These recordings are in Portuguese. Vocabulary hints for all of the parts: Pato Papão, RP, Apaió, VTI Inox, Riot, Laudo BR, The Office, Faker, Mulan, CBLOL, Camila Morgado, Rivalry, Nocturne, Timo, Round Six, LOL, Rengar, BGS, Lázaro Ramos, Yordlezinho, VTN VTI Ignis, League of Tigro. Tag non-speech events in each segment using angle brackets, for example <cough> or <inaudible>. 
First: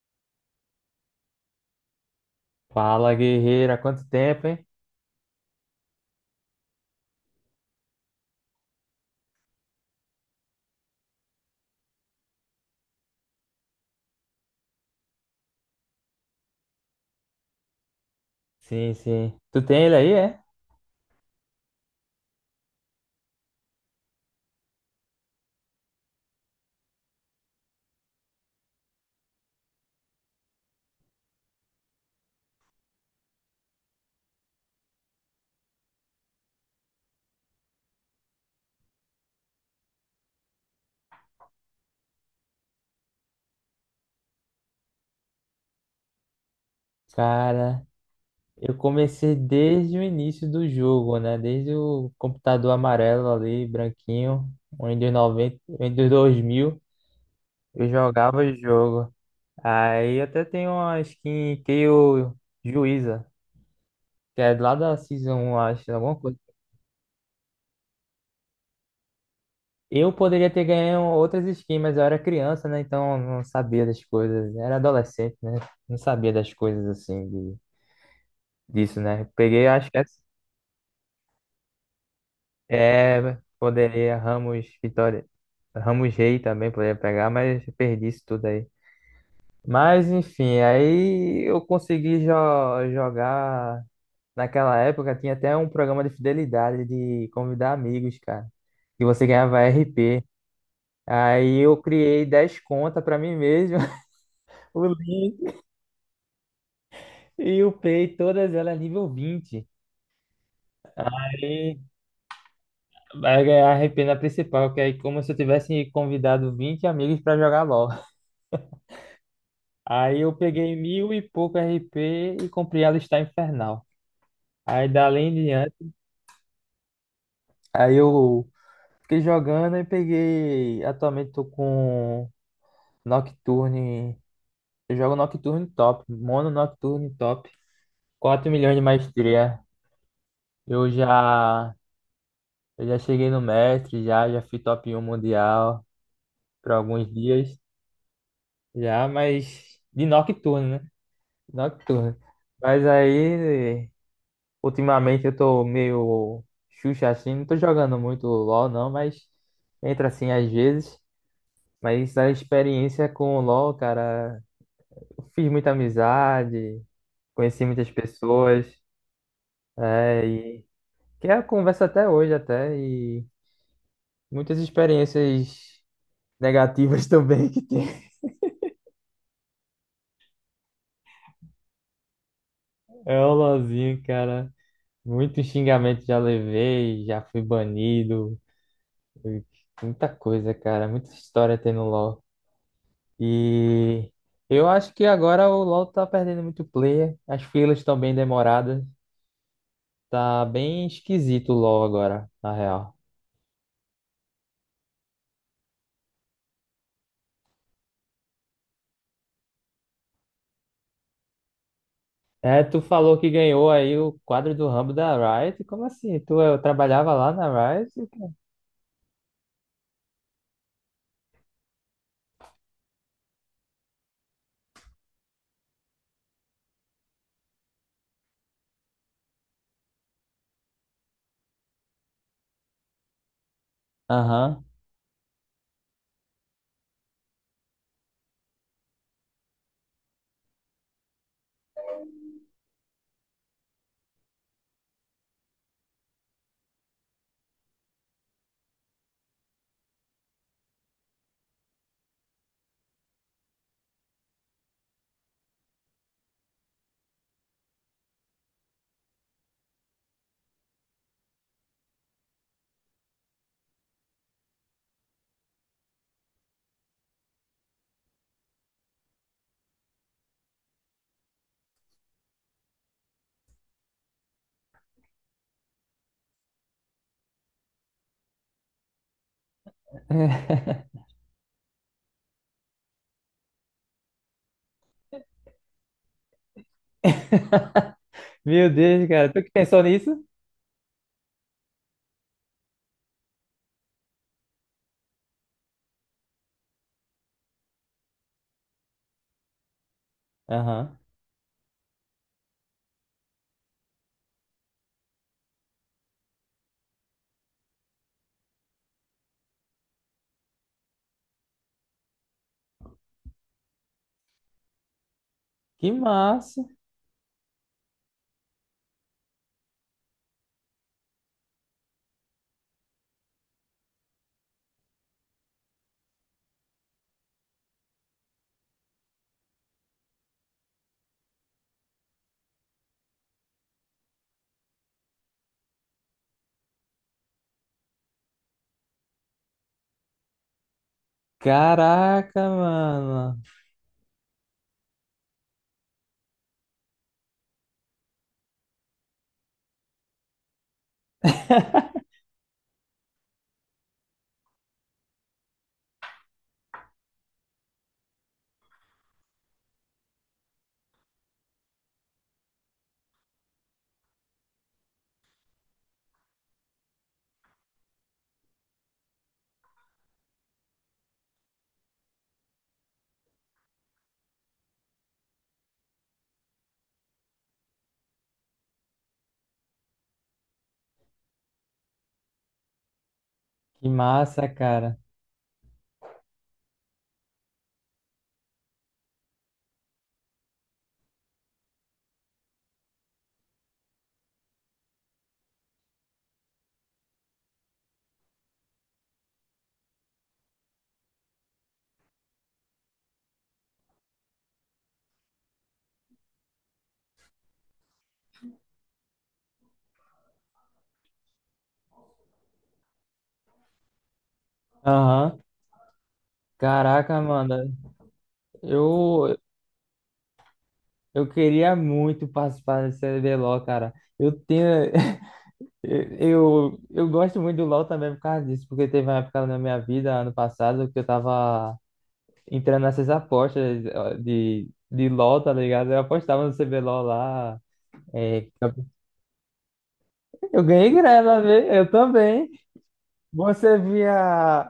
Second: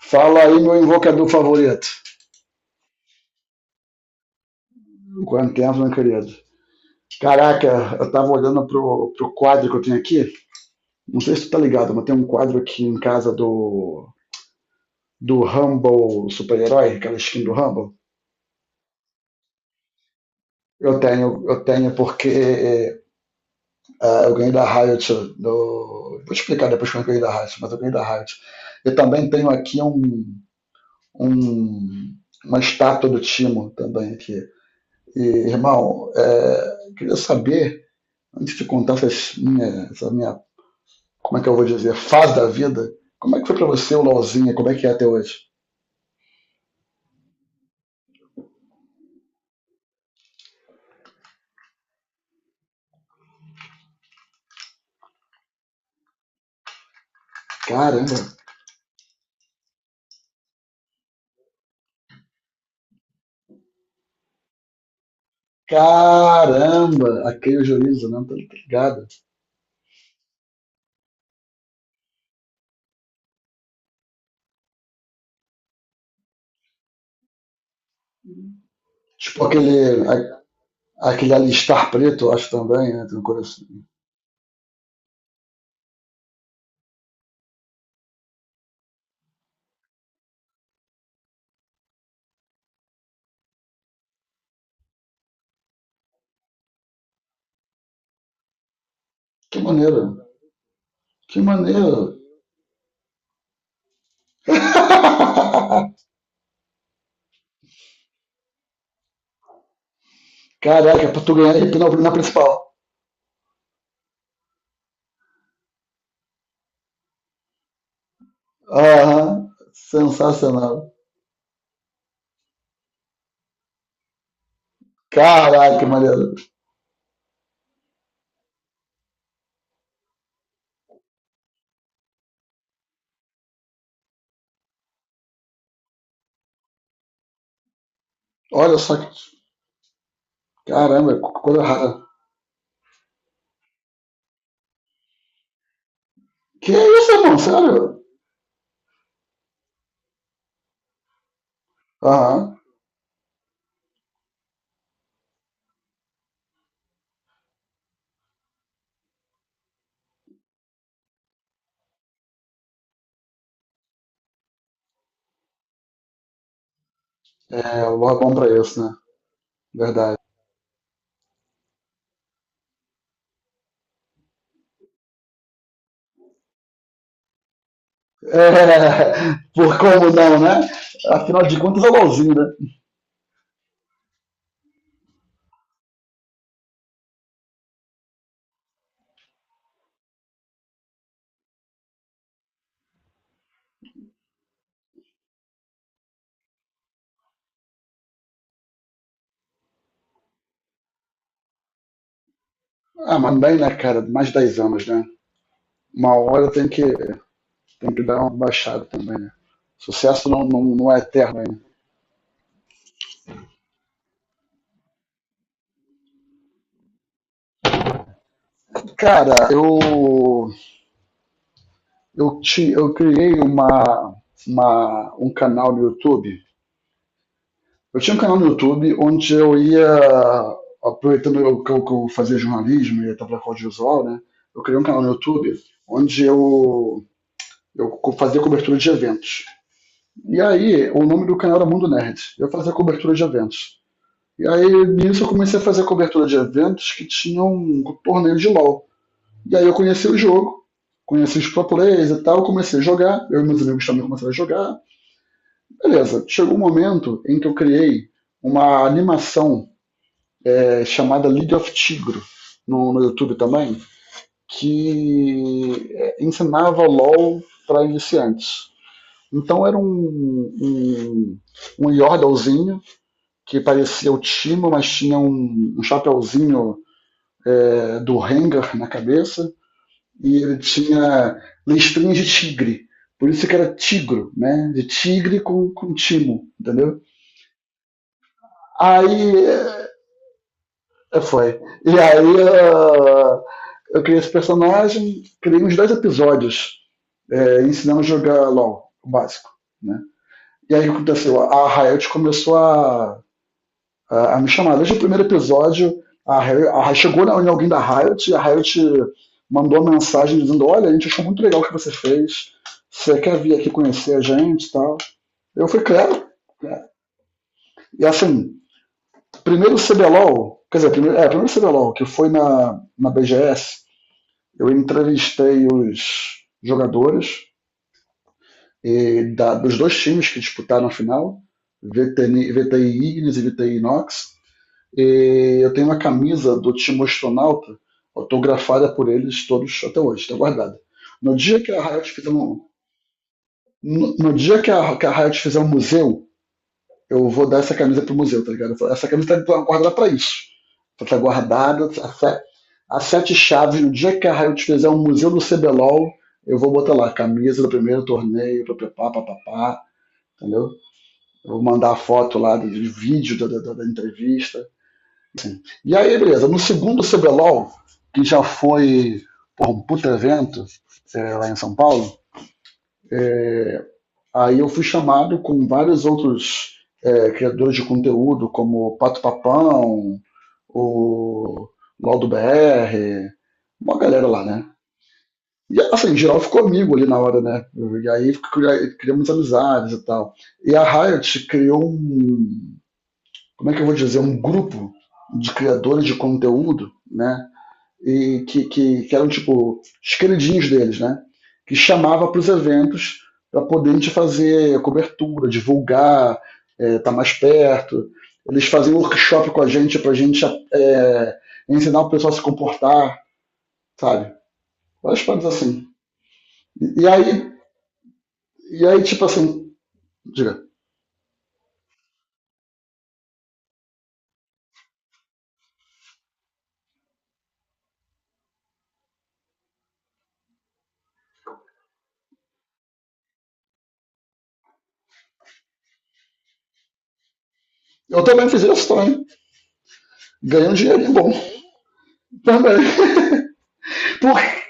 Fala aí, meu invocador favorito. Fala, guerreira, quanto tempo, hein? Quanto tempo, meu querido. Caraca, eu tava olhando pro quadro que eu tenho aqui. Não sei se tu tá ligado, mas tem um quadro aqui em casa do Humble super-herói, aquela skin do Humble. Sim, sim. Tu tem ele aí, é? Eu tenho porque eu ganhei da Riot. Do... Vou te explicar depois como eu ganhei da Riot, mas eu ganhei da Riot. Eu também tenho aqui um- uma estátua do Timo também aqui. E, Irmão, eu queria saber antes de contar essas minha, essa minha, como é que eu vou dizer, fase da vida, como é que foi pra você o LOLzinho? Como é que é até hoje? Cara, eu comecei desde o início do jogo, né? Desde o computador amarelo ali, branquinho, o Windows 90, Windows 2000 eu Caramba! jogava o jogo. Aí até tem uma skin que eu Juíza, que é lá da Season 1, acho, alguma coisa. Caramba! Aquele juízo, né? Tá ligado? Eu poderia ter ganho outras skins, mas eu era criança, né? Então eu não sabia das coisas. Era adolescente, né? Não sabia das coisas assim, de disso, né? Tipo Peguei, acho que é, aquele alistar preto, eu acho também, né? Tem um coração. poderia Ramos Vitória, Ramos Rei também poderia pegar, mas perdi isso tudo aí. Mas enfim, aí eu consegui jo jogar. Naquela época tinha até um programa de fidelidade de convidar amigos, cara. E você Que ganhava maneiro! RP. Que Aí eu maneiro! criei 10 contas pra mim mesmo, <laughs> o link, <laughs> e upei todas elas nível 20. Caraca, pra tu ganhar hipnose na principal. Vai ganhar a RP na principal, que aí como se eu tivesse convidado 20 amigos pra jogar LOL. <laughs> Aham, Aí eu sensacional. peguei mil e pouco RP e comprei a lista infernal. Aí dali em Caraca, que diante, maneiro. aí eu fiquei jogando e peguei. Atualmente tô com Nocturne. Eu jogo Nocturne top, mono Nocturne top, 4 milhões Olha de só que. maestria. Eu Caramba, que coisa já, rara. eu já cheguei no mestre, já fui top um mundial por Que alguns isso, irmão? dias. Sério? Já, mas de Nocturne, né? Nocturno. Aham. Mas aí, ultimamente eu tô meio Xuxa assim, não tô jogando muito LoL não, mas entra assim às vezes. Mas a experiência com o LoL, cara, eu fiz muita amizade, É, conheci muitas o LoL é bom pra pessoas, isso, né? Verdade. é, e que é a conversa até hoje até, e muitas experiências negativas <laughs> também que tem. É, <laughs> por como não, né? Afinal de contas é o LoLzinho, né? É o LoLzinho, cara. Muito xingamento já levei, já fui banido. Muita coisa, cara. Muita história tem no LoL. E eu acho que agora o LoL tá perdendo muito player. As filas estão bem demoradas. Tá bem esquisito o LoL agora, na real. Ah, mas bem, né, cara? Mais de 10 anos, né? Uma hora tem tem que dar uma baixada também, né? Sucesso não é eterno ainda. É, tu falou que ganhou aí o quadro do Rambo da Riot. Como assim? Tu trabalhava lá na Riot, cara? Cara, eu criei um canal no YouTube. Eu tinha um canal no YouTube onde eu ia, aproveitando que eu fazia jornalismo e estava com audiovisual, né? Eu Aham. criei um canal no YouTube onde eu fazia cobertura de eventos. E aí, o nome do canal era Mundo Nerd. Eu fazia cobertura de eventos. E aí, nisso, eu comecei a fazer cobertura de eventos que tinham um torneio de LoL. E aí, eu conheci o jogo, conheci os pro players e tal, comecei a jogar. Eu e meus amigos também começaram a jogar. Beleza, chegou um momento em que eu criei uma animação chamada League of Tigro no YouTube também, que ensinava LOL para iniciantes. Então era um Yordlezinho, que parecia o Timo, mas tinha um chapéuzinho do Rengar na cabeça, e ele <laughs> tinha listrinhas de tigre. Por isso que era tigro, né? De tigre com timo, entendeu? Meu Aí Deus, cara. Tu que pensou nisso? é, foi. E aí eu criei esse personagem, criei uns dois episódios, ensinando a jogar LOL, o básico, né? E aí o que Aham. aconteceu? A Riot começou a me chamar. Desde o primeiro episódio, a, Riot a Ri- chegou em alguém da Riot e a Riot mandou uma mensagem dizendo, olha, a gente achou muito legal o que você fez, você quer vir aqui conhecer a gente e tal. Eu fui, Que claro. massa. E assim, primeiro CBLOL, quer dizer, primeiro CBLOL, que foi na BGS. Eu entrevistei os jogadores dos dois times que disputaram a final, VTN VTI Ignis e VTI Inox. E eu tenho uma camisa do time astronauta autografada por eles todos até hoje, está guardada. No dia que a Riot fizer Caraca, um, mano. no dia que a Riot fizer um museu, eu vou dar essa camisa pro museu, tá ligado? Essa camisa tá guardada pra isso. Ela tá guardada, a, fe... sete chaves, no dia que a Riot fizer um museu do CBLOL, eu vou botar lá, camisa do primeiro torneio, papapá, papapá, entendeu? Eu vou mandar a foto lá do vídeo da entrevista. E aí, beleza, no segundo CBLOL, que já foi porra, um puta evento, lá em São Paulo, aí eu fui chamado com vários outros criadores de conteúdo, como Pato Papão, o Laudo BR, Que uma galera lá, massa, né? cara. E assim, em geral ficou amigo ali na hora, né? E aí criamos amizades e tal. E a Riot criou um, como é que eu vou dizer, um grupo de criadores de conteúdo, né? E que eram tipo os queridinhos deles, né? Que chamava para os eventos para poder a gente fazer cobertura, divulgar, estar tá mais perto. Eles faziam workshop com a gente para a gente é, ensinar o pessoal a se comportar, sabe? Várias Aham. coisas assim. E, e, Caraca, aí, mano. e aí, tipo Eu, assim, diga. eu queria muito participar desse CBLOL, cara. Eu tenho. <laughs> Eu gosto muito do LoL também por causa disso, porque teve uma época na minha vida, ano passado, que eu tava entrando nessas apostas ó, de LoL, tá ligado? Eu apostava no CBLOL lá. Eu também é, fiz isso também. eu Ganhei um ganhei dinheirinho bom. grana, né? Eu também. Também. <laughs> Você Por via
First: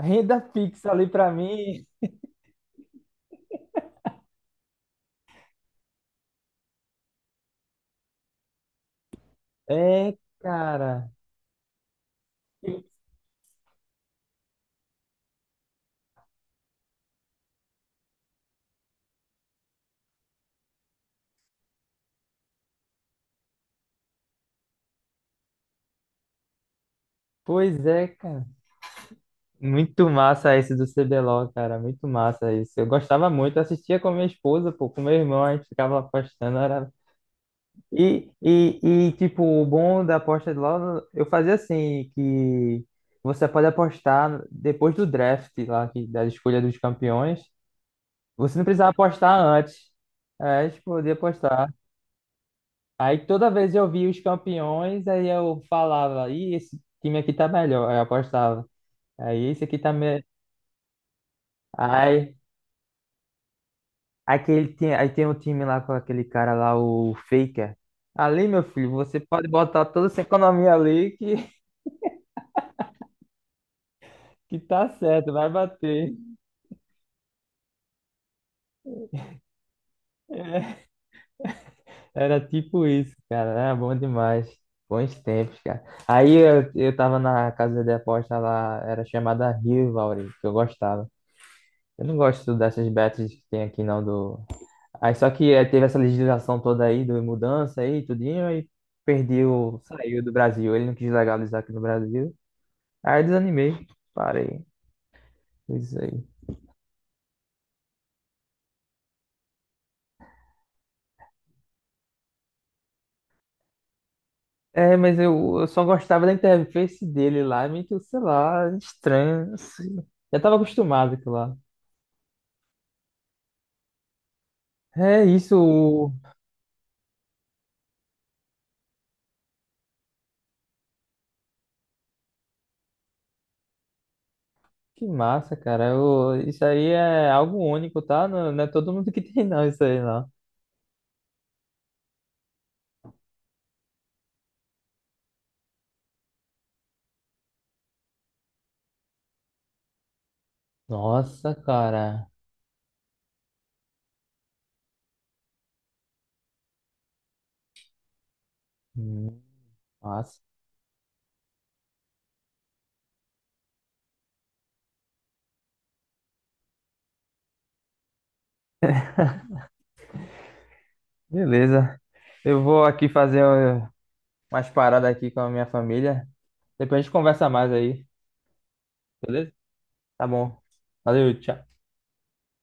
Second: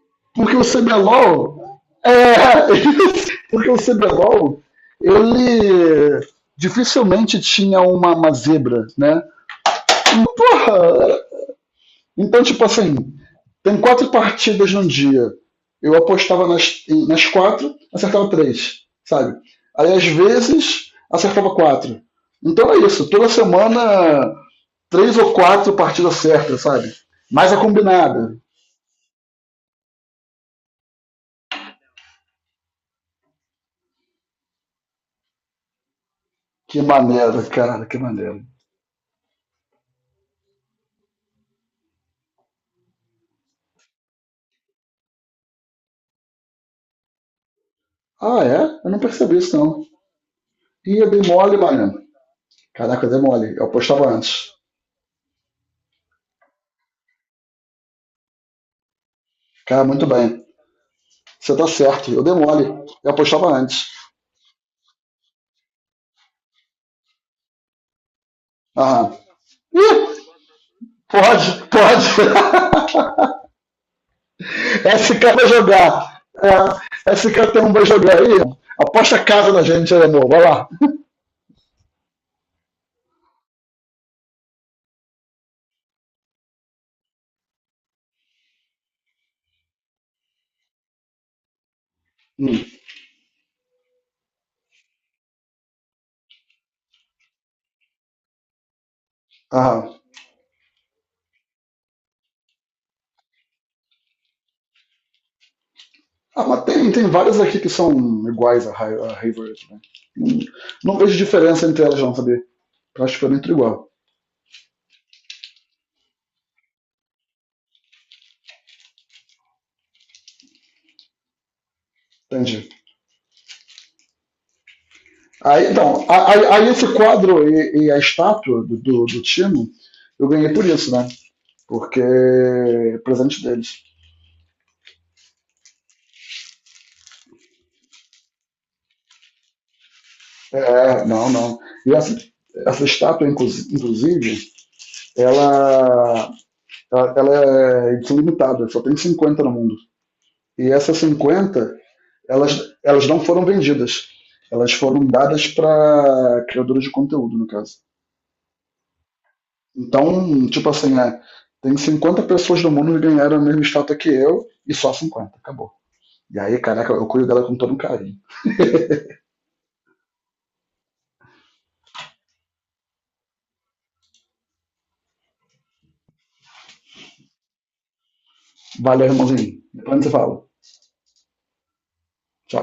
renda Porque o fixa ali pra CBLOL. mim. É, <laughs> porque o CBLOL, ele dificilmente tinha uma zebra, né? É, cara. Porra! Então, tipo assim, tem quatro partidas num dia. Eu apostava nas quatro, acertava três, sabe? Aí às vezes acertava quatro. Então é isso, toda semana três ou quatro partidas certas, sabe? Mais a Pois é, combinada. cara. Muito massa esse do CBLOL, cara. Muito massa isso. Eu gostava muito, eu assistia com minha esposa, pô, com meu irmão, a gente ficava apostando. Que Era. maneiro, cara, que E, maneiro. e, e, tipo, o bom da aposta de LOL, eu fazia assim, que você pode apostar depois do draft lá, que, da escolha dos campeões. Ah, Você não é? Eu precisava não percebi apostar isso, não. antes. É, tipo, Ih, eu podia dei mole, apostar. mano. Caraca, eu dei Aí mole. toda Eu vez eu apostava via os antes. campeões, aí eu falava, ih, esse time aqui tá melhor. Aí eu apostava. Aí esse aqui Cara, tá muito bem. Você tá certo. Eu dei melhor. mole. Eu apostava antes. Aquele tem, aí tem um time lá com aquele cara lá, o Faker. Ali, meu filho, Aham. você pode botar Ih, toda essa economia ali que, pode, <laughs> pode. que <laughs> tá SK certo, vai vai jogar. bater. É, esse cara tem um vai jogar aí. Aposta a casa na gente, aí, amor. Vai lá. Era tipo isso, cara. Era bom demais. Bons tempos, cara. Aí eu tava na casa de aposta lá, era chamada Rivalry, que eu gostava. Eu não gosto Hum. dessas bets que tem aqui, não, do. Aí só que teve essa legislação toda aí, do mudança aí, tudinho, aí perdeu, Aham. saiu do Brasil. Ele não quis legalizar aqui no Brasil. Aí eu desanimei. Parei. Isso aí. Ah, mas tem, tem várias aqui que são iguais a Hayward, né? Não não vejo diferença entre elas, não, sabia? Eu acho que foi muito igual. É, mas eu só gostava da interface dele lá, meio, sei lá, estranho assim. Já tava acostumado com lá. Entendi. É Aí, então, isso. aí, aí esse quadro e a estátua do Tino, eu ganhei por isso, né? Porque é presente deles. Que massa, cara. Isso aí é algo único, tá? Não, não é todo mundo que <laughs> tem, não, isso aí, não. É, não, não. E essa estátua, inclusive, ela, ela é edição limitada, só tem 50 no mundo. E essas Nossa, 50, cara. elas, elas não foram vendidas. Elas foram dadas para criadores de conteúdo, no caso. Hum, massa. Então, tipo assim, é, tem 50 pessoas do mundo que ganharam a mesma estátua que eu e só 50. Acabou. E aí, caraca, eu cuido dela com todo um carinho. Beleza. Eu vou aqui fazer umas paradas aqui com a minha família. Depois a gente conversa mais aí, Valeu, beleza? irmãozinho. Depois a gente se Tá fala. bom. Valeu, tchau. Tchau.